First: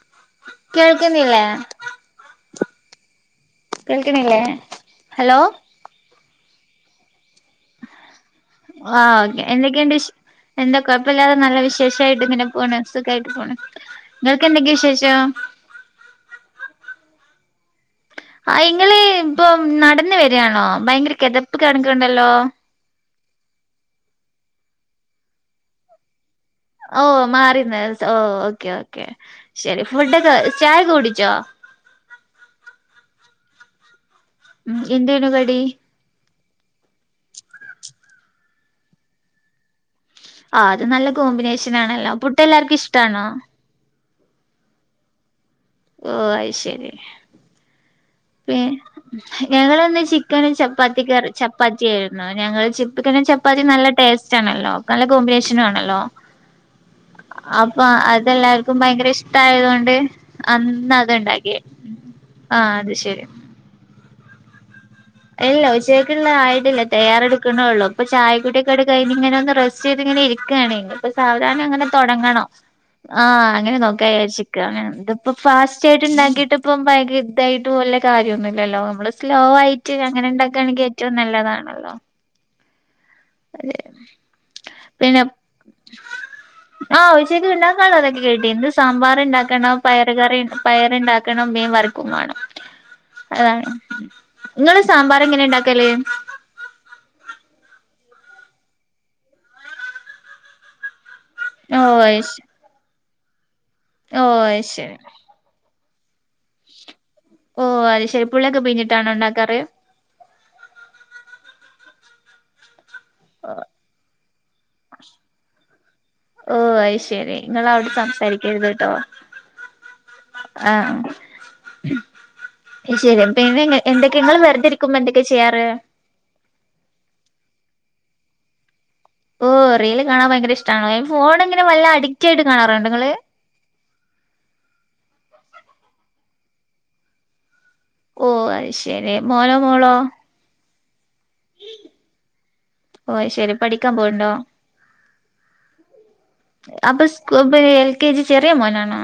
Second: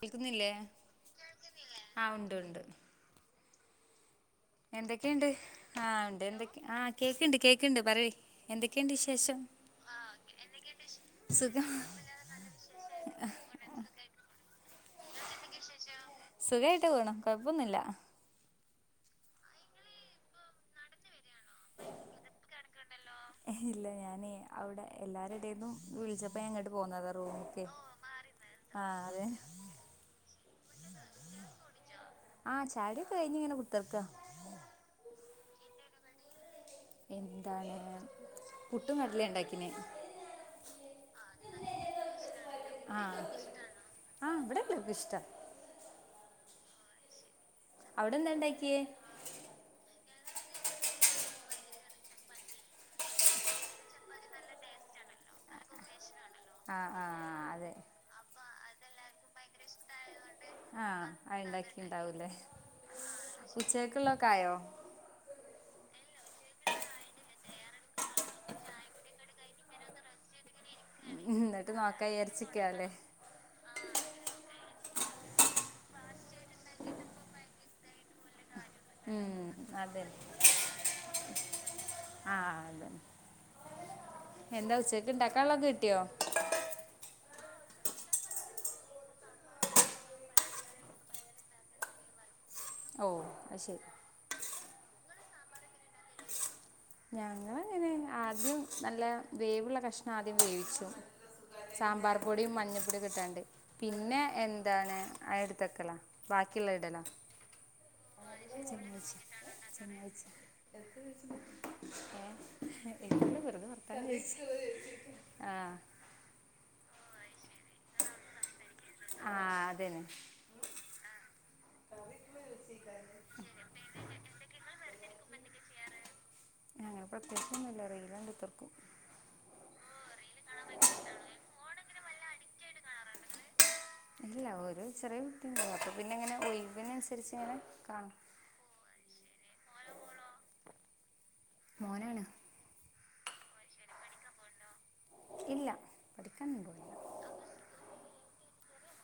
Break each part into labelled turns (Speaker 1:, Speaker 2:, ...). Speaker 1: കേിക്കുന്നില്ലേ
Speaker 2: കേൾക്കുന്നില്ലേ
Speaker 1: ആഹ് ഉണ്ട് ഉണ്ട്
Speaker 2: കേൾക്കണില്ലേ
Speaker 1: എന്തൊക്കെയുണ്ട്
Speaker 2: ഹലോ
Speaker 1: ആഹ ഉണ്ട് എന്തൊ ആഹ് കേക്കുണ്ട് കേക്കുണ്ട് ആപറി
Speaker 2: ആഓക്ക എന്തൊക്കെയണ്ട് എന്താ കൊഴപ്പമില്ലാതെ നല്ല
Speaker 1: സുഖം
Speaker 2: വിശേഷമായിട്ട് ഇങ്ങനെ പോണ് സുഖായിട്ട് പോണ് നിങ്ങൾക്ക് എന്തൊക്കെയാ വിശേഷം അച്ച
Speaker 1: സുഖമായിട്ട് പോണം കൊഴപ്പൊന്നുമില്ല
Speaker 2: ആ ഇങ്ങള് ഇപ്പൊ നടന്ന് വരുകയാണോ ഭയങ്കര കെതപ്പ് കാണിക്കുണ്ടല്ലോ
Speaker 1: ഇല്ല ഞാന അവിടെ എല്ലാരുടന്നും വിളിച്ച
Speaker 2: ഓ മാറിന്ന് ഓ ഓക്കെ
Speaker 1: ആ
Speaker 2: ഓക്കെ
Speaker 1: അതെ
Speaker 2: ശരി ഫുഡൊക്കെ ചായ കൂട
Speaker 1: ആഹ ചായകുടിയൊക്കെ കഴിഞ്ഞ ഇങ്ങനെ കൊത്തിരിക്ക
Speaker 2: ഉം എന്തേനു കടി
Speaker 1: എന്താണ്പുട്ടും കടലയും ഉണ്ടാക്കിനെ
Speaker 2: ആ അത് നല്ല കോമ്പിനേഷൻ ആണല്ലോ പുട്ട് എല്ലാർക്കും ഇഷ്ടാണോ
Speaker 1: ആഹ് ഇവിടെ എല്ലാർക്കും ഇഷ്ടം
Speaker 2: ഓ അയി ശരി
Speaker 1: അവിടെ എന്താ
Speaker 2: പി
Speaker 1: ഉണ്ടാക്കിയേ
Speaker 2: ഞങ്ങള്ന്ന് ചിക്കനും ചപ്പാത്തി കറി ചപ്പാത്തി ആയിരുന്നു ഞങ്ങൾ ചിപ്പിക്കനും ചപ്പാത്തി നല്ല ടേസ്റ്റ് ആണല്ലോ നല്ല കോബിനെശൻ ആണല്ലോ
Speaker 1: ആ ആ അതെ
Speaker 2: അപ്പൊ അതെല്ലാർക്കും ഭയങ്കര ഇഷ്ട ആയത കൊണ്ട് അന്ന
Speaker 1: ആഹ് അത്
Speaker 2: അത്ണ്ടാക്കിയ
Speaker 1: ഇണ്ടാക്കിണ്ടാവൂലേ
Speaker 2: ആഹ അത് ശരി
Speaker 1: ഉച്ചക്കുള്ളൊക്കെ ആയോ?
Speaker 2: ഇല്ല ഉച്ചയ്ക്കുള്ള ആയിട്ടില്ല തയാറെടുക്കണേ ഉള്ളൂ അപ്പ ചായ കുടിയെക്കെ കഴിഞ്ഞ് ഇങ്ങനെ ഒന്ന് റെസ്റ്റ് ചെയ്ത് ഇങ്ങനെ ഇരി ക്ക്യണ് ഇപ്പൊ സാവധാന
Speaker 1: എന്നിട്ട്
Speaker 2: അങ്ങനെ
Speaker 1: നോക്കാ
Speaker 2: തുടങ്ങണം
Speaker 1: വിചാരിച്ചിക്കാല്ലേ
Speaker 2: ആ അങ്ങനെ നോക്കവിരാച്ച് ക്കാണ് ഇത്പ്പോ ഫാസ്റ്റ് ആയിട്ട് ഉണ്ടാക്കിട്ട് ഇപ്പ ഭയങ്ക ഇതായിട്ട് വല്യാ കാര്യയെന്നുല്ല ല്ലല്ലോ നമ്മള്
Speaker 1: ഉം
Speaker 2: സ്ലോ ആയിട്ട്
Speaker 1: അതന്നെ
Speaker 2: അങ്ങനെ ഉണ്ടാക്കാണങ്കി ഏറ്റവും നല്ലതാണല്ലോ
Speaker 1: ആഹ് അതന്നെ എന്താ ഉച്ചക്ക്
Speaker 2: പിന്നെ
Speaker 1: ഇണ്ടാക്കാ ഒള്ളൊ കിട്ടിയോ
Speaker 2: ആഹ് ഉച്ചക്ക് ഒണ്ടാക്കാനുള്ളതൊക്കെ കിട്ടി ഇന്ന് സാമ്പാർ ഇണ്ടാക്കണം പയർ കറി പയറുണ്ടാക്കണം മീൻ വറക്കും വേണം
Speaker 1: ഓ അത്
Speaker 2: അതാണ്
Speaker 1: ശരി
Speaker 2: നിങ്ങള് സാമ്പാർ എങ്ങനെ ഇണ്ടാക്കല്
Speaker 1: ഞങ്ങളങ്ങനെ ആദ്യം നല്ല വേവുള്ള കഷ്ണം ആദ്യം വേവിച്ചു
Speaker 2: ഓഹ്
Speaker 1: സാമ്പാർ
Speaker 2: അത്
Speaker 1: പൊടിയും മഞ്ഞപ്പൊടിയ കിട്ടാണ്ട്
Speaker 2: ശരി
Speaker 1: പിന്നെ
Speaker 2: ഓഹ് അത് ശരി
Speaker 1: എന്താണ് തക്കല ബാക്കിയുള്ള ഇടലോ
Speaker 2: ഓ അത് ശരി പുള്ളൊക്കെ പിരിഞ്ഞിട്ടാണ ഇണ്ടാക്കാറ്
Speaker 1: ചങ്ങാഴ്ച്ച എന്ത് വെറുതെ വർത്താനം ആഹ
Speaker 2: നിങ്ങളവിടെ സംസാരിക്കരുത് കേട്ടോ
Speaker 1: ആഹ് അതന്നെ
Speaker 2: ആഹ ശരി പിന്നെ എന്തൊക്കെ നിങ്ങള് വെറുതെ ഇരിക്കുമ്പോ എന്തൊക്കെ ചെയ്യാറ്
Speaker 1: ആഹ പ്രത്യകിച്ചൊന്നും ഞ എതിർക്കും
Speaker 2: ഓ റീൽ കാണാൻ ഭയങ്കര ഇഷ്ടമാണ് ഫോൺ ഇങ്ങനെ വല്ല അഡിക്റ്റ് ആയിട്ട് കാണാറുണ്ടേ നിങ്ങള്
Speaker 1: ഇല്ല ഓരോ ചെറിയ വൃത്തിണ്ടാവും അപ്പൊ പിന്നെങ്ങനെ ഒഴവിനു അനുസരിച്ചിങ്ങനെ
Speaker 2: ഓ അത് ശരി മോനോ മോളോ
Speaker 1: മോനാണ്
Speaker 2: ഓ ശരി പഠിക്കാൻ പോവ്ണ്ടോ
Speaker 1: ഇല്ല പഠിക്കാനൊന്നും പോയില്ല
Speaker 2: അപ്പൊ സ്- എൽ കെ ജി ചെറിയ മോനണോ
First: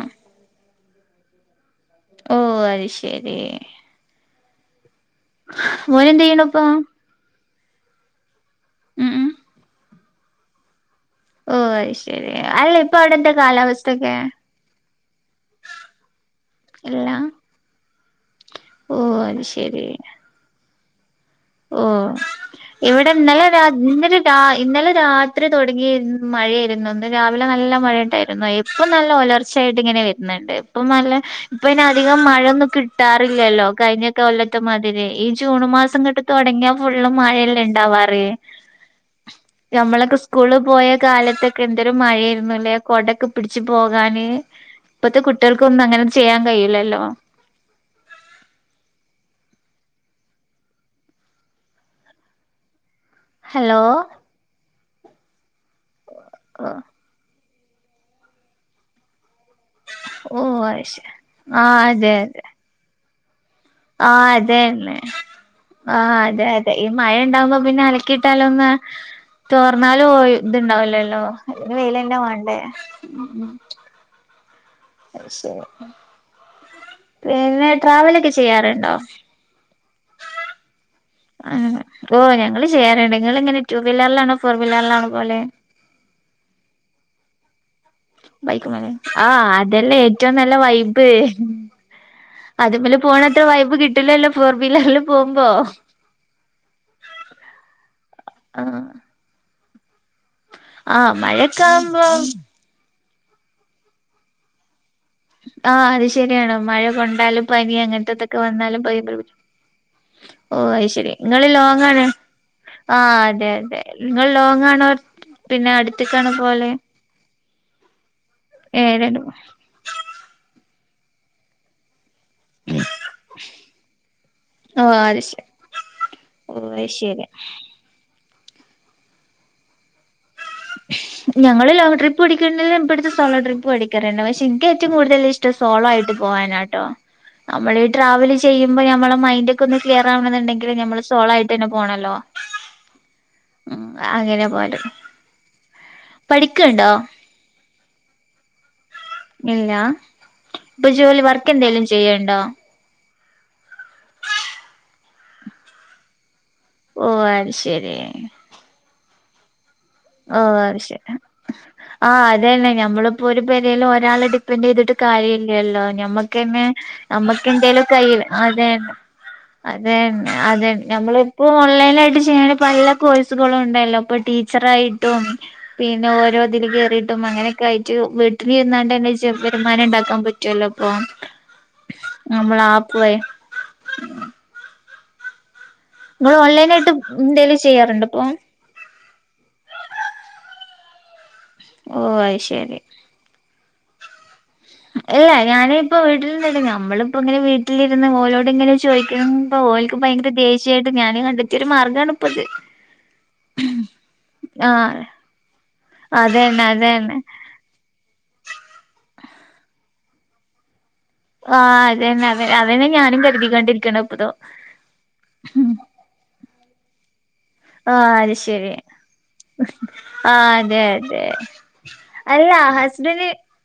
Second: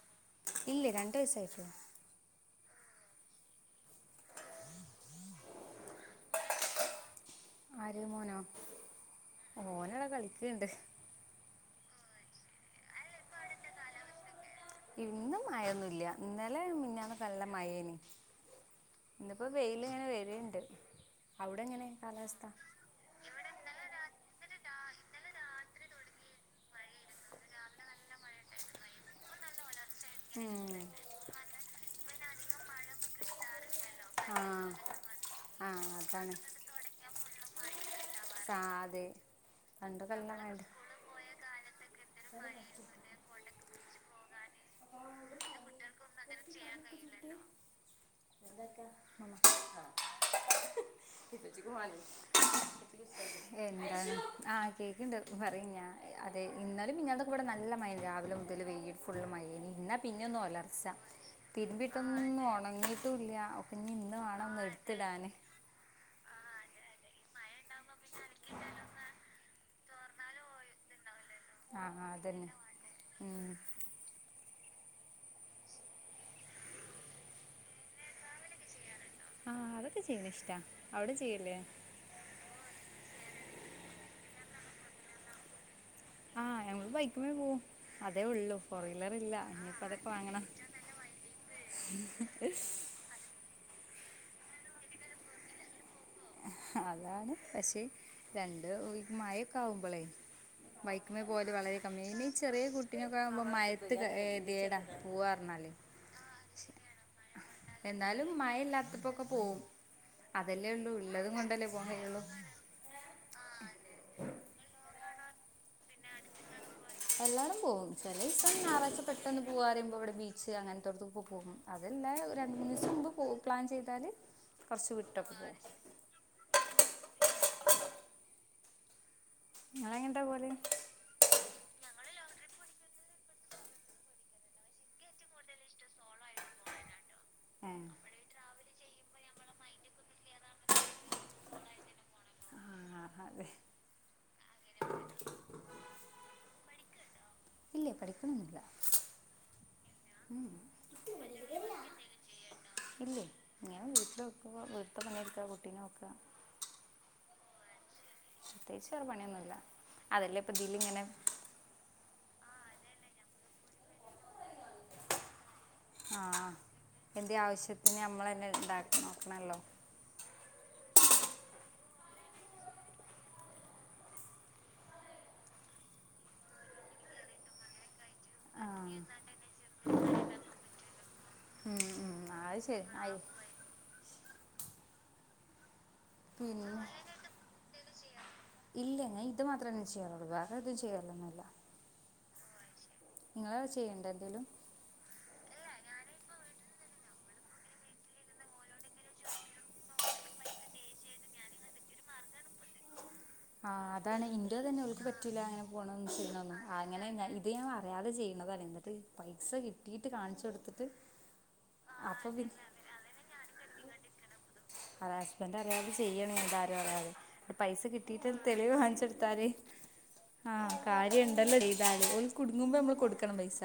Speaker 1: ഇല്ലേ രണ്ട് വയസായിട്ടുള്ളു
Speaker 2: ഓ അത് ശരി ഓരെന്തെയ്ണ് പ്പോ
Speaker 1: ആര് മോനോ
Speaker 2: ഉം
Speaker 1: കളിക്കുണ്ട്
Speaker 2: ഓ അത് ശരി അല്ല ഇപ്പൊ അവിടെന്ത കാലാവസ്ഥൊക്കെ
Speaker 1: ഇന്നും മഴൊന്നുല്ല ഇന്നലെ
Speaker 2: ഇല്ല
Speaker 1: മിഞ്ഞാന്നൊക്കെ നല്ല മഴേനി
Speaker 2: ഓ അത്
Speaker 1: ഇന്നിപ്പോ
Speaker 2: ശരി
Speaker 1: വെയിലങ്ങനെ വര്ണ്ട്
Speaker 2: ഓ ഇവിടെ ഇന്നല്ല രാ ഇന്നലെ രാ ഇന്നലെ രാത്രി തെടങ്ങി മഴയായിരുന്നു ഇന്ന് രാവിലെ നല്ല മഴയണ്ടായിരുന്നു ഇപ്പം നല്ല പുലർച്ചയായിട്ട് ഇങ്ങനെ വരുന്നുണ്ട്
Speaker 1: ഉം.
Speaker 2: ഇപ്പ നല്ല ഇപ്പ ന്നെധികം മഴൊന്നും കിട്ടാറില്ലല്ലോ കഴിഞ്ഞ
Speaker 1: ആ
Speaker 2: കൊല്ലത്തെ മാതിരി ഈ ജൂൺ
Speaker 1: ആ
Speaker 2: മാസം ങ്ങട്ട്
Speaker 1: അതാണ്
Speaker 2: തുടങ്ങിയാ ഫുള്ള് മഴയല്ല ഇണ്ടാവാറ്
Speaker 1: സാ അതെ പണ്ടൊക്കെ
Speaker 2: നമ്മളൊക്കെ
Speaker 1: എല്ലാം
Speaker 2: സ്കൂള്
Speaker 1: വേണ്ട
Speaker 2: പോയ കാലത്തൊക്കെ എന്ത ന്ത് മഴായ്രുന്നുല്ലേ കൊടക്കെ പിടിച്ച് പോകാന് ഇപ്പത്തെ കുട്ടികൾക്കൊന്നും അങ്ങനെ ചെയ്യാൻ കഴിയില്ലല്ലോ
Speaker 1: [unintelligible]
Speaker 2: ഹലോ
Speaker 1: എന്താ ആഹ് കേക്കണ്ട് പറയും ഞാ അതെ ഇന്നാലും
Speaker 2: ഓ
Speaker 1: മിഞ്ഞാന്നുക്ക്വടെ ന ല്ല മഴേനി രാവിലെ മുതൽ വെയ്കിട്ട് ഫുള്ള് മഴേ ന്ന പിന്നെ ഒന്ന്
Speaker 2: ഓ
Speaker 1: ഒലർച്ച തിര്മ്പിട്ടൊന്നും ഉണങ്ങിട്ടൂല്ല്യ
Speaker 2: ആഹ അതെന്നെ ആഹ അതെ അതെ ഈ മഴ ഉണ്ടാവുമ്പോ പിന്നെ അലക്കിയിട്ടാലൊന്ന് തോർന്നാലും പോയി ഇത്ണ്ടാവല്ലല്ലോ അയ്ന്
Speaker 1: ആ
Speaker 2: വെയിലന്ന
Speaker 1: അതന്നെ
Speaker 2: വേണ്ടേ
Speaker 1: ഉം.
Speaker 2: അശെ പിന്നെ ട്രാവലൊക്കെ ചെയ്യാറുണ്ടോ
Speaker 1: ആഹ് അതൊക്കെ ചെയ്യന്ന ഇഷ്ടാ അവിടെ ചെയ്യില്ലേ [inaudible]
Speaker 2: നിങ്ങളങ്ങനെ ടു വീലർലാണോ ഫോർ വീലർലാണോ പോവ്ലെ
Speaker 1: ആഹ് ഞങ്ങ ബൈക്ക്മെ പോകു
Speaker 2: ബൈക്കുമേലെ ആ അതല്ലേ
Speaker 1: അതൊക്കെ
Speaker 2: ഏറ്റവും
Speaker 1: വാങ്ങണം
Speaker 2: നല്ല വൈബ് അത് മലെ പോണ അത്ര വൈപ് കിട്ടില്ലല്ലോ ഫോർ വീലർല് പോകുമ്പോ
Speaker 1: അതാണ് പക്ഷേ രണ്ട്
Speaker 2: ആഹ്
Speaker 1: [unintelligible]
Speaker 2: ആഹ്
Speaker 1: ബൈക്കുമ പോവല് വളരെ കമ്മി
Speaker 2: മഴക്കാവുമ്പോ
Speaker 1: ഇനി ചെറിയ [unintelligible] പോവാർഞ്ഞാല്
Speaker 2: ആഹ് അത് ശരിയാണ് മഴ കൊണ്ടാലും പനി അങ്ങനത്തെതൊക്കെ വന്നാലും ഭയ
Speaker 1: [unintelligible]
Speaker 2: ഓ
Speaker 1: അതല്ലേ
Speaker 2: അത്
Speaker 1: ഒന്നും
Speaker 2: ശെരി
Speaker 1: ഉല്ലാ
Speaker 2: നിങ്ങള് ലോങ്ങ ആണ് പിന്നെ അടുത്തക്കാണ് പോവല്
Speaker 1: എല്ലാരും പോകും ചിലസം [inaudible]
Speaker 2: ഏ
Speaker 1: ഞാറായ്ച
Speaker 2: രണ്ടും
Speaker 1: പെട്ടന്ന് പോകാന്നറിമ്പോ ഇവിടെ ബീച്ച് അങ്ങനെ പോകും അതെല്ല [unintelligible] രണ്ടീസം മുമ്പ് [inaudible] പോ പ്ലാൻ ചെയ്താല്
Speaker 2: ഓ
Speaker 1: കൊറച്ച്
Speaker 2: അത് ശരി
Speaker 1: വിട്ടൊക്കെ [unintelligible]
Speaker 2: ഓ അയ് ശരി
Speaker 1: ങ്ങളങ്ങനെ
Speaker 2: പടിക്കല്ണ്ടെ ഇപ്പട്ത്ത് [inaudible] സോളോട്രിപ്പു അടിക്കലുണ്ട് പക്ഷെ ഇൻക്ക് ഏറ്റവും കൂടുതൽ ഇഷ്ടം സോളോ ആയിട്ട് പോകാനാട്ടോ
Speaker 1: ഏ
Speaker 2: നമ്മള് ട്രാവൽ ചെയ്യും നമ്മളെ മൈൻഡ് ഒക്കെ [inaudible] ഒന്ന് ക്ലിയർ ആവണുണ്ടെങ്കിൽ നമ്മള് സോളോ ആയിട്ടെന്നെ പോണല്ലോ [inaudible]
Speaker 1: ആ അതെ
Speaker 2: ഉ അങ്ങനെ പോലെ പഠിക്കണ്ടോ
Speaker 1: [unintelligible]
Speaker 2: ഇല്ല ഇപ്പൊ ജോലി വർക്ക് എന്തെലും ചെയ്യണ്ടോ
Speaker 1: ഇല്ലേ ഞാൻ വീട്ടിൽ വെക്കുക വീട്ടിലത്തെ [unintelligible]
Speaker 2: ഓ അത് ശരി
Speaker 1: പ്രത്യേകിച്ച് വേറെപണിയൊന്നുല്ല
Speaker 2: ഓ അത് ശരി ആഹ അ [unintelligible] അതെയന്നെ ഞമ്മളിപ്പോഒരു പരയിലും ഒരാള് [inaudible] ഡിപ്പെൻറ് ചെയ്തിട്ട് കാര്യമല്ലല്ലോ
Speaker 1: ആ
Speaker 2: ഞമ്മക്ക്ന്നെ
Speaker 1: എന്ത്
Speaker 2: നമ്മക്ക് [inaudible] എന്തേലും
Speaker 1: ആവശ്യത്തിന്
Speaker 2: കയ്
Speaker 1: നമ്മൾ തന്നെ
Speaker 2: അതെ
Speaker 1: ഉണ്ടാക്കി നോക്കണമല്ലോ
Speaker 2: അതെ അതെ നമ്മളിപ്പോ ഓൺലൈന ആയിട്ട് ചെയ്യണ [inaudible] പല കോഴ്സുകളും ഉണ്ടല്ലോ ഇപ്പൊ ടീച്ചർ [unintelligible] മാന
Speaker 1: ആ
Speaker 2: ഉണ്ടാക്കാൻ [inaudible] പറ്റുവല്ലോ ഇപ്പൊ
Speaker 1: ഉം ഉം,
Speaker 2: നമ്മള
Speaker 1: അത് ശരി
Speaker 2: ആപ്പേ
Speaker 1: ആയി
Speaker 2: [inaudible] നിങ്ങൾ ഓൺലൈൻ
Speaker 1: പിന്നെ
Speaker 2: ആയിട്ട് [unintelligible] എന്തലും ചെയ്യാറുണ്ട് ഇപ്പൊ
Speaker 1: ഇല്ല ഞാൻ ഇത് മാത്രമേ ചെയ്യാനുള്ളൂ വേറെ ഒന്നും ചെയ്യാലൊന്നുല്ല
Speaker 2: ഓ അത് ശരി
Speaker 1: നിങ്ങള ചെയ്യേണ്ട എന്തേലും
Speaker 2: ഇല്ല ഞാന ഇപ്പ വീട്ടിൽന്നല്ല നമ്മളിപ്പോ ഇങ്ങനെ വീട്ടിലിരുന്ന് ഓലോട് ഇങ്ങനെ ചോദിക്ക [unintelligible] ഓൽക്ക് ഭയങ്കര ദേഷ്യായിട്ട് ഞാന് കണ്ടത്തിയ ഒരു മാർഗമാണ് ഇപ്പത്
Speaker 1: ആഹ് അതാണ് ഇന്റേത് തന്നെ
Speaker 2: ആഹ്
Speaker 1: ഓൽക്ക്
Speaker 2: അതന്നെ അതന്നെ
Speaker 1: പൈസ കിട്ടിയിട്ട് കാണിച്ചു കൊടുത്ത്
Speaker 2: ആഹ അത തന്നെ അത അതന്നെ ഞാനും കരുതിക്കൊണ്ടിരിക്കണ ഇപ്പതോ
Speaker 1: ഹസ്ബൻഡറ് അറിയതെ [inaudible] ചെയ്യണം എന്റെ ആരും അറിയതെ പൈസ
Speaker 2: ആഹ്
Speaker 1: കിട്ട
Speaker 2: അത് ശരി
Speaker 1: തെളിവ് കാണിചൊടുത്താല് ആഹ്
Speaker 2: അതെ അതെ
Speaker 1: കാര്യ ഉണ്ടല്ലോ ചെയ്താല് കുടുങ്ങുമ്പോ [unintelligible] കൊടുക്കണം പൈസ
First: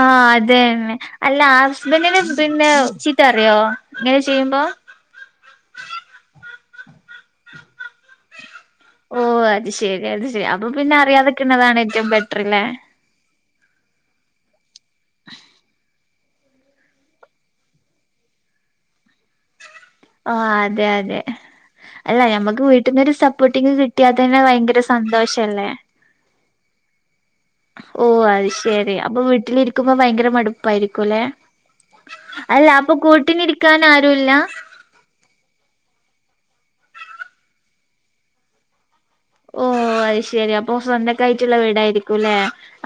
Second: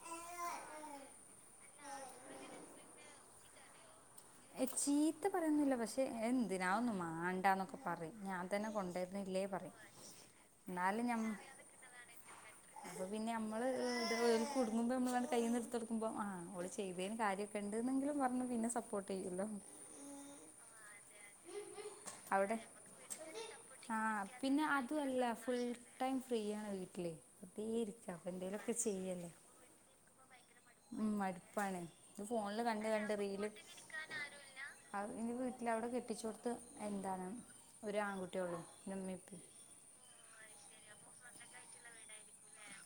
Speaker 2: ആഹ അതേന്നെഅല്ല ഹസ്ബെൻനെ പിന്നെ ഉ കുറച്ചക്കറിയവോ
Speaker 1: ചീത്ത പറയന്നില്ല പക്ഷെ എന്തിനാ ഒന്നും മണ്ടാന്നൊക്കെ പറയും ഞാൻ തന്നെ
Speaker 2: ഓ
Speaker 1: കൊണ്ടുവരുന്നില്ലേ
Speaker 2: അത്
Speaker 1: പറയും
Speaker 2: ശെരി അത് ശരി അപ്പൊ പിന്നെ
Speaker 1: എന്നാലും ഞ
Speaker 2: അറിയാതെക്കുന്നതാണ് ഏറ്റവും ബെറ്ററല്ലെ [inaudible]
Speaker 1: കുടുങ്ങുപോ നമ്മ കയിൽന്ന് എടുത്ത്ടുക്ക്പോ ആ അവള് ചെയ്തതി കാര്യക്കെ ഉണ്ട് ചെയ്യുലോ [unintelligible]
Speaker 2: ആ അതെ അതെ അല്ല
Speaker 1: അവിടെ
Speaker 2: ഞമ്മക്ക് വീട്ടിൽന്നൊരു സപ്പോർട്ടിങ്ങ് കിട്ടിയാത്ത
Speaker 1: ആഹ്
Speaker 2: തന്നെ
Speaker 1: പിന്നെ
Speaker 2: ഭയങ്കര
Speaker 1: അതുമല്ല ഫുൾ
Speaker 2: സന്തോഷല്ലേ
Speaker 1: ടൈം ഫ്രീ ആണ് വീട്ടിലെ
Speaker 2: ഓ അത് ശെരി അപ്പൊ വീട്ടിലിരിക്കുമ്പോ ഭയങ്കര മടു
Speaker 1: ഉം
Speaker 2: പ്പായിരിക്കല്ലേ
Speaker 1: മടുപ്പാണ് ഇത് ഫോണില്
Speaker 2: അല്ല അപ്പൊ കൂട്ടിനിരിക്കാന ആരുല്ല
Speaker 1: എന്റെ വീട്ടില അവിടെ കെട്ടിച്ച കൊടുത്ത് എന്താണ് ഒരു ആൺകുട്ടിയ ഉള്ളൂ എന്റെ മ്മീം
Speaker 2: ഓ അത് ശരി അപ്പൊ സ്വന്തക്കായിട്ടുള്ള വീടായിരിക്കും ല്ലെ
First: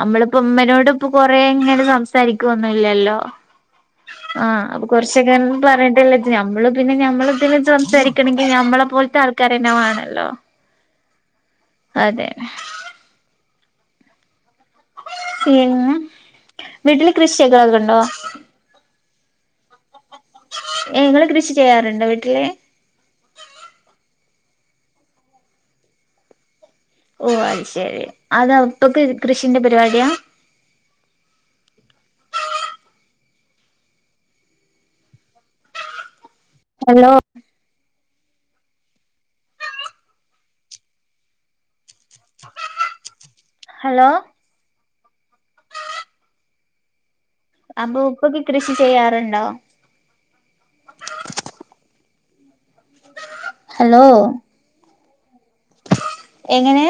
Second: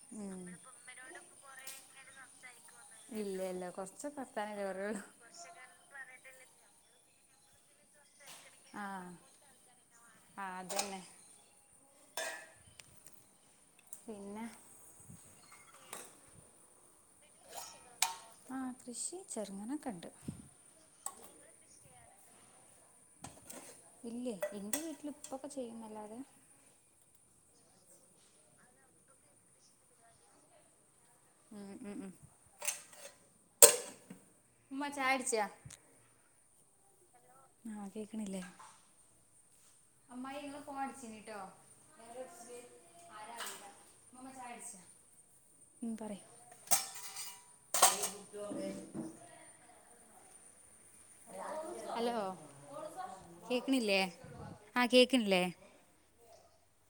Speaker 2: നമ്മളിപ്പോ
Speaker 1: ഉം
Speaker 2: ഉമ്മനോട് ഇപ്പൊ കൊറ ഇങ്ങനെ സംസാരിക്കുവൊന്നുംല്ലല്ലോ
Speaker 1: ഇല്ല ഇല്ല കുറച്ച്
Speaker 2: ആഹ
Speaker 1: വർത്താനല്ലേ
Speaker 2: അപ്പൊ
Speaker 1: പറയുള്ളൂ
Speaker 2: കൊറച്ചൊക്ക പറയട്ടല്ലേത് ഞമ്മള് പിന്നെ ഞമ്മള് സംസാരിക്കണമെങ്കിൽ ഞമ്മളെ
Speaker 1: ആഹ്
Speaker 2: പോലത്തെ ആൾക്കാര തന്നെ വേണല്ലോ
Speaker 1: ആഹ് അതന്നെ
Speaker 2: അതെ
Speaker 1: പിന്നെ
Speaker 2: പിനെ വീട്ടിൽ കൃഷിക്കക്കെ ഉണ്ടോ
Speaker 1: ആഹ് കൃഷി ചെറുങ്ങനൊക്കെ ഉണ്ട്
Speaker 2: [unintelligible] കൃഷി ചെയ്യാറുണ്ടോ വീട്ടില്
Speaker 1: ഇല്ലേ എന്റെ വീട്ടിൽ ഉപ്പൊക്കെ ചെയ്യുന്നല്ലാതെ
Speaker 2: ഓ അത് ശെരി അതാ ഉപ്പക്ക് കൃഷിന്റെ പരിപാടിയാ
Speaker 1: ഉം ഉം ഉം ഉമ്മച്ചായക്കുടിച്ചാ
Speaker 2: ഹലോ
Speaker 1: ആഹ് കേക്ണില്ലേ അമ്മയി ങ്ങള ഫ്ഹോ അടിച്ചിനിട്ടോ!
Speaker 2: ഹലോ
Speaker 1: മം പറി
Speaker 2: അപ്പൊ പ്പ പ്പ കൃഷി ചെയ്യാറുണ്ടോ
Speaker 1: ഹലോ കേക്ണില്ലേ
Speaker 2: ഹലോ
Speaker 1: ആ കേക്ണ് ല്ലേ
Speaker 2: എങ്ങനെ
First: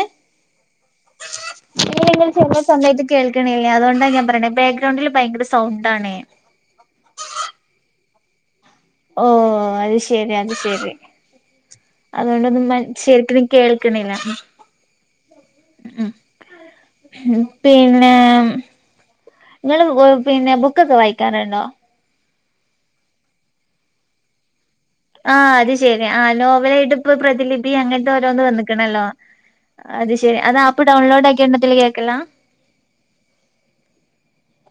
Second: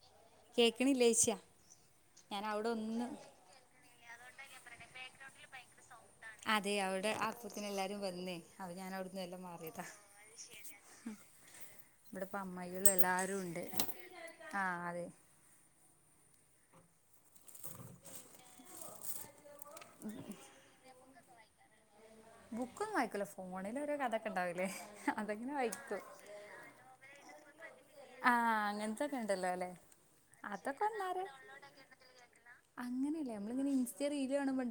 Speaker 1: കേക്കണില്ലേ ചേച്ചിയ
Speaker 2: നീന്റെ
Speaker 1: ഞാൻ
Speaker 2: ചെറീ
Speaker 1: അവിടെ
Speaker 2: സൗണ്ടായിട്ട്
Speaker 1: ഒന്ന്
Speaker 2: കേൾക്കണില്ല അതോണ്ട് ന്താ ഞാ റയട്ടെ ബേക്ക്ഗ്രൗണ്ടില് ഭയര സൗണ്ട്
Speaker 1: അതെ അവവിടെ അ പ്പോത്തിനല്ലാരും വന്നേ അപ്പൊ ഞാൻ അവിടുന്ന്
Speaker 2: ഓ
Speaker 1: എല്ലാം മാറിയതാ
Speaker 2: അത് ശരി അത് ശരി
Speaker 1: ഇവടപ്പോ
Speaker 2: അതുകൊണ്ടൊന്നും
Speaker 1: അമ്മയി കള്
Speaker 2: ശരിക്കും
Speaker 1: എല്ലാരുണ്ട് ആഹ അതെ
Speaker 2: ആ പിന്നെ ങ്ങള് പിന്നെ ബുക്കൊക്കെ വായി [unintelligible]
Speaker 1: ബുക്കോന്നും വായിക്കൂല ഫോണിൽ ഒരോ കഥൊക്കെ ണ്ടാവൂലേ!
Speaker 2: ആ അത് ശരി ആ നോവലാ യ്ട്ട്പ്പോ പ്രതിലിപി അങ്ങനെ
Speaker 1: ആ
Speaker 2: രോന്ന് വന്ന്ക്കണല്ലോ
Speaker 1: അങ്ങനത്തൊക്കെ ഉണ്ടല്ലോ അല്ലെ
Speaker 2: അത് ശെരി അത് ആപ്പ് ഡൗൺലോഡ് ആക്കീട്ട് കേക്കല
Speaker 1: അങ്ങനെയല്ല നമ്മങ്ങനെ ഇൻസ്റ്റ റീലാണുമ്പോ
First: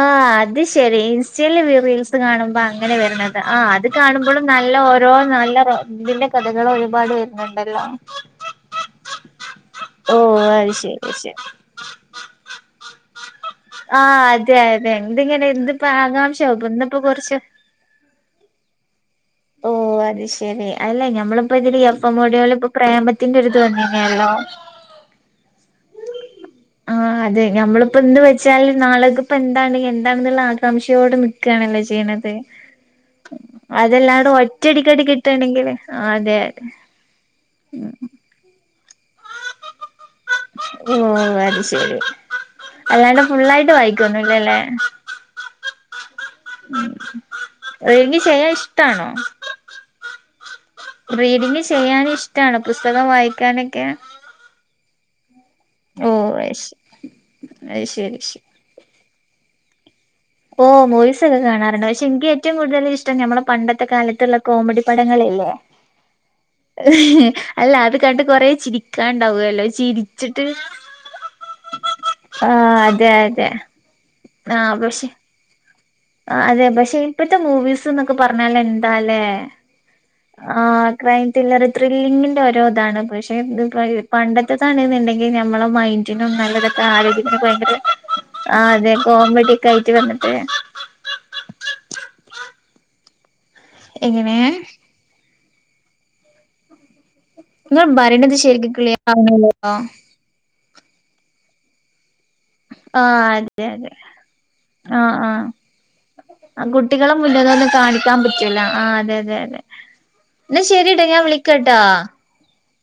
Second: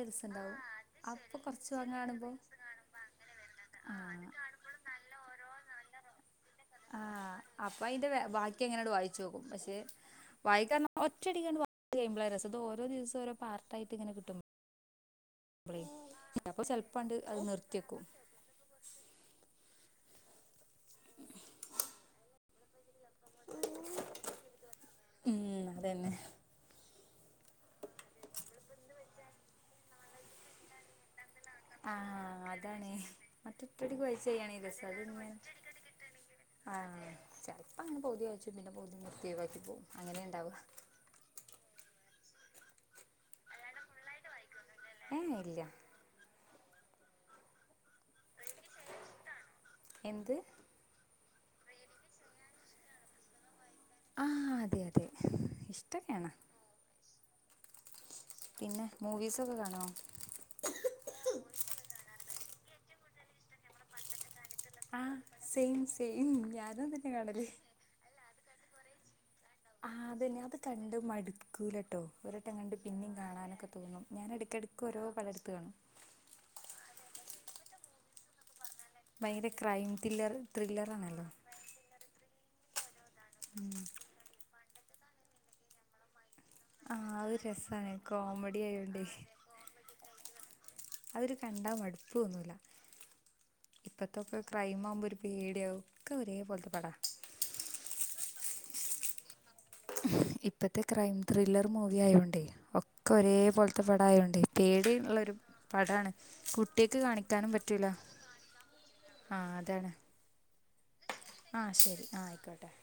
Speaker 2: ആ് അത് ശെരി
Speaker 1: അപ്പൊ കുറച്ച്
Speaker 2: ഇൻസ്റ്റൽറി
Speaker 1: ഭാഗം
Speaker 2: റീൽസ് കാണുമ്പോ അങ്ങനെ വരണത് ആ അത് കാണുമ്പോളും നല് നല്ല ഓരോ നല്ല റോ
Speaker 1: ആഹ അപ്പ യ്ന്റെ ബാക്കി അങ്ങനെണ്ട്ട വായിചൊഗും പക്ഷെ
Speaker 2: ഓഹ് അത്
Speaker 1: വായിക്കാർണ
Speaker 2: ശെരി
Speaker 1: ഒറ്റടി
Speaker 2: ശെരി
Speaker 1: ക്കാണ്ട് വ [inaudible] സം ഇത് ഓരോ ദിവസം ഒരോ പാർട്ടായിട്ട ങ്ങനെ
Speaker 2: ആഹ്
Speaker 1: കിട്ടും
Speaker 2: അതെ അതെ എന്തിങ്ങനെ എന്തിപ്പ ആകാംക്ഷവും
Speaker 1: അപ്പൊ
Speaker 2: പഇന്ന്പ്പോ
Speaker 1: ചെലപ്പണ്ട്
Speaker 2: കുർച്
Speaker 1: അത് നിർത്തിയെക്കും
Speaker 2: ഓ അത് ശരി അല്ലഞ മ്മളിപ്പോതില് എപ്പ മോടിയോലും പ്പ പ്രേമത്തി ത്തിന്റെത് വന്നീന നെയല്ലോ
Speaker 1: ഉം അതന്നെ
Speaker 2: ആ അതെ നമ്മളിപ്പോ എന്ത് വെച്ചാല് നാളക്കിപ്പോ ന്ത്‌ വച്ചാലും നാളെ ക് പ്പ ന്താണ് ന്താണെന്നുള്ള ആകാംക്ഷയോട നിക്കു
Speaker 1: ആഹ അതാണ് മറ്ററ്റടിക് വ യിച്ച
Speaker 2: അതല്ലാണ്ട്
Speaker 1: ചെയ്യണേ രസ
Speaker 2: ഒറ്റടിക്കടി
Speaker 1: ത്ങ്ങനെ
Speaker 2: കിട്ടണെങ്കില് ആഹ് അതെ
Speaker 1: ആ ചെൽപ്പോ ങ്ങനെ പൗതി വയ്ച്ചു പിന്നെ നിർത്യയ്വാക്കി പോവും അങ്ങനെണ്ടാവ
Speaker 2: ഓ അത് ശരി അല്ലാണ്ട് ഫുള്ളായിട്ട് വായിക്കൊന്നുല്ലല്ലേ?
Speaker 1: ഏ എ ഇല്ല
Speaker 2: മം റെയിങ് ചെയ്യാൻ ഇഷ്ടാണോ?
Speaker 1: എന്ത്?
Speaker 2: റീഡിങ് ചെയ്യാൻ ഇഷ്ടാണോ? പുസ്തകം വായിക്കാനൊക്കെ
Speaker 1: ആഹ് അതെ അതെ
Speaker 2: ഓ
Speaker 1: ഇഷ്ടൊക്കെയാണ്
Speaker 2: ആയ്ശ് അയ് ശരി ശരി
Speaker 1: പിന്നെ മൂവീസൊക്കെ കാണോ?
Speaker 2: ഓ മൂവീസൊക്കെ കാണാറ്ണ്ട് പക്ഷെ ൻക്ക് ഏറ്റവും കൂടുതൽ ഇഷ്ടം ഞമ്മളെ പണ്ടത്തെ കാലത്തുള്ള കോമഡി
Speaker 1: ആ
Speaker 2: പടങ്ങളില്ലേ
Speaker 1: സെയിം സെയിം ഞാനും അതന്നെ
Speaker 2: ഹ്
Speaker 1: കാണല്
Speaker 2: അല്ല അത് കണ്ട് കൊറേ ചിരിക്കാണ്ട്
Speaker 1: ആ അതന്നെ അത് കണ്ട് മടുക്കൂലട്ടോ ഒരട്ടം
Speaker 2: ആഹ്
Speaker 1: കണ്ട്
Speaker 2: അതെ
Speaker 1: പിന്നിം
Speaker 2: അതെ
Speaker 1: കാണാനൊക്കെ തോന്നും ഞാന് യട്കടക്ക് ഓരോ പടട്ത്ത് കാണും
Speaker 2: ആ അതെ പക്ഷെ ഇപ്പത്തെ മൂവീസ് ന്നൊക്കെ പറഞ്ഞാല് എൻ ന്താല്ലേ
Speaker 1: ഭയങ്കര ക്രൈം ത്രില്ലർ
Speaker 2: ആ
Speaker 1: ത്രില്ലറാണല്ലോ
Speaker 2: ക്രൈം ത്രില്ലർ ത്രില്ലിങ്ങിന്റെഓരോ താണ് പേ പക്ഷെ
Speaker 1: ഉം.
Speaker 2: ഇത്പയ് പണ്ടത്തെ താണ്ന്ന്ണ്ടെങ്കിൽ നമ്മളെ മൈന്റ് മ് നല്ലതട്ടാ
Speaker 1: ആ അത്
Speaker 2: ആരോഗ്യത്തിനോക്കെ ഭയങ്കര
Speaker 1: രസാണ്
Speaker 2: ആ
Speaker 1: കോമഡി
Speaker 2: അതെ
Speaker 1: ആയോണ്ടേ
Speaker 2: കോമഡിക്കെയിട്ട് വന്നിട്ട്
Speaker 1: അതൊരു കണ്ടാ മട്പ്പൊന്നൂല,
Speaker 2: എങ്ങനെ
Speaker 1: ഇപ്പത്തൊക്കെ ക്രൈം ആവുമ്പോരു പേടിയാവും ഒക്കെ ഒരേപോൽത്ത പടാ
Speaker 2: ങ്ങള് ബറിണ്ണത് ശരിക്ക് ക്ലിയറാവ്ണില്ലല്ലോ
Speaker 1: ഇപ്പത്തെ ക്രൈം ത്രില്ലർ മൂവി ആയോണ്ടേ ഒക്കെ
Speaker 2: ആഹ്
Speaker 1: ഒരേ
Speaker 2: അതെ
Speaker 1: പോലത്തെ
Speaker 2: അതെ
Speaker 1: പടായൊണ്ട് പേടി
Speaker 2: ആഹ്
Speaker 1: ള്ള ഒരു
Speaker 2: ആഹ്
Speaker 1: പടാണ്
Speaker 2: ആ
Speaker 1: കുട്ട്യാക്ക്
Speaker 2: കുട്ടികളെ
Speaker 1: കാണിക്കാനും പറ്റ്
Speaker 2: മുന്നിലൊന്നും കാണിക്കാൻ പറ്റൂല ആ അതെ തെ തെ
Speaker 1: അതാണ്
Speaker 2: ന്നാ ശെരിട്ട ഞാൻ
Speaker 1: ആ
Speaker 2: വിളിക്കട്ടൊ
Speaker 1: ശരി ആ ആയിക്കോട്ടെ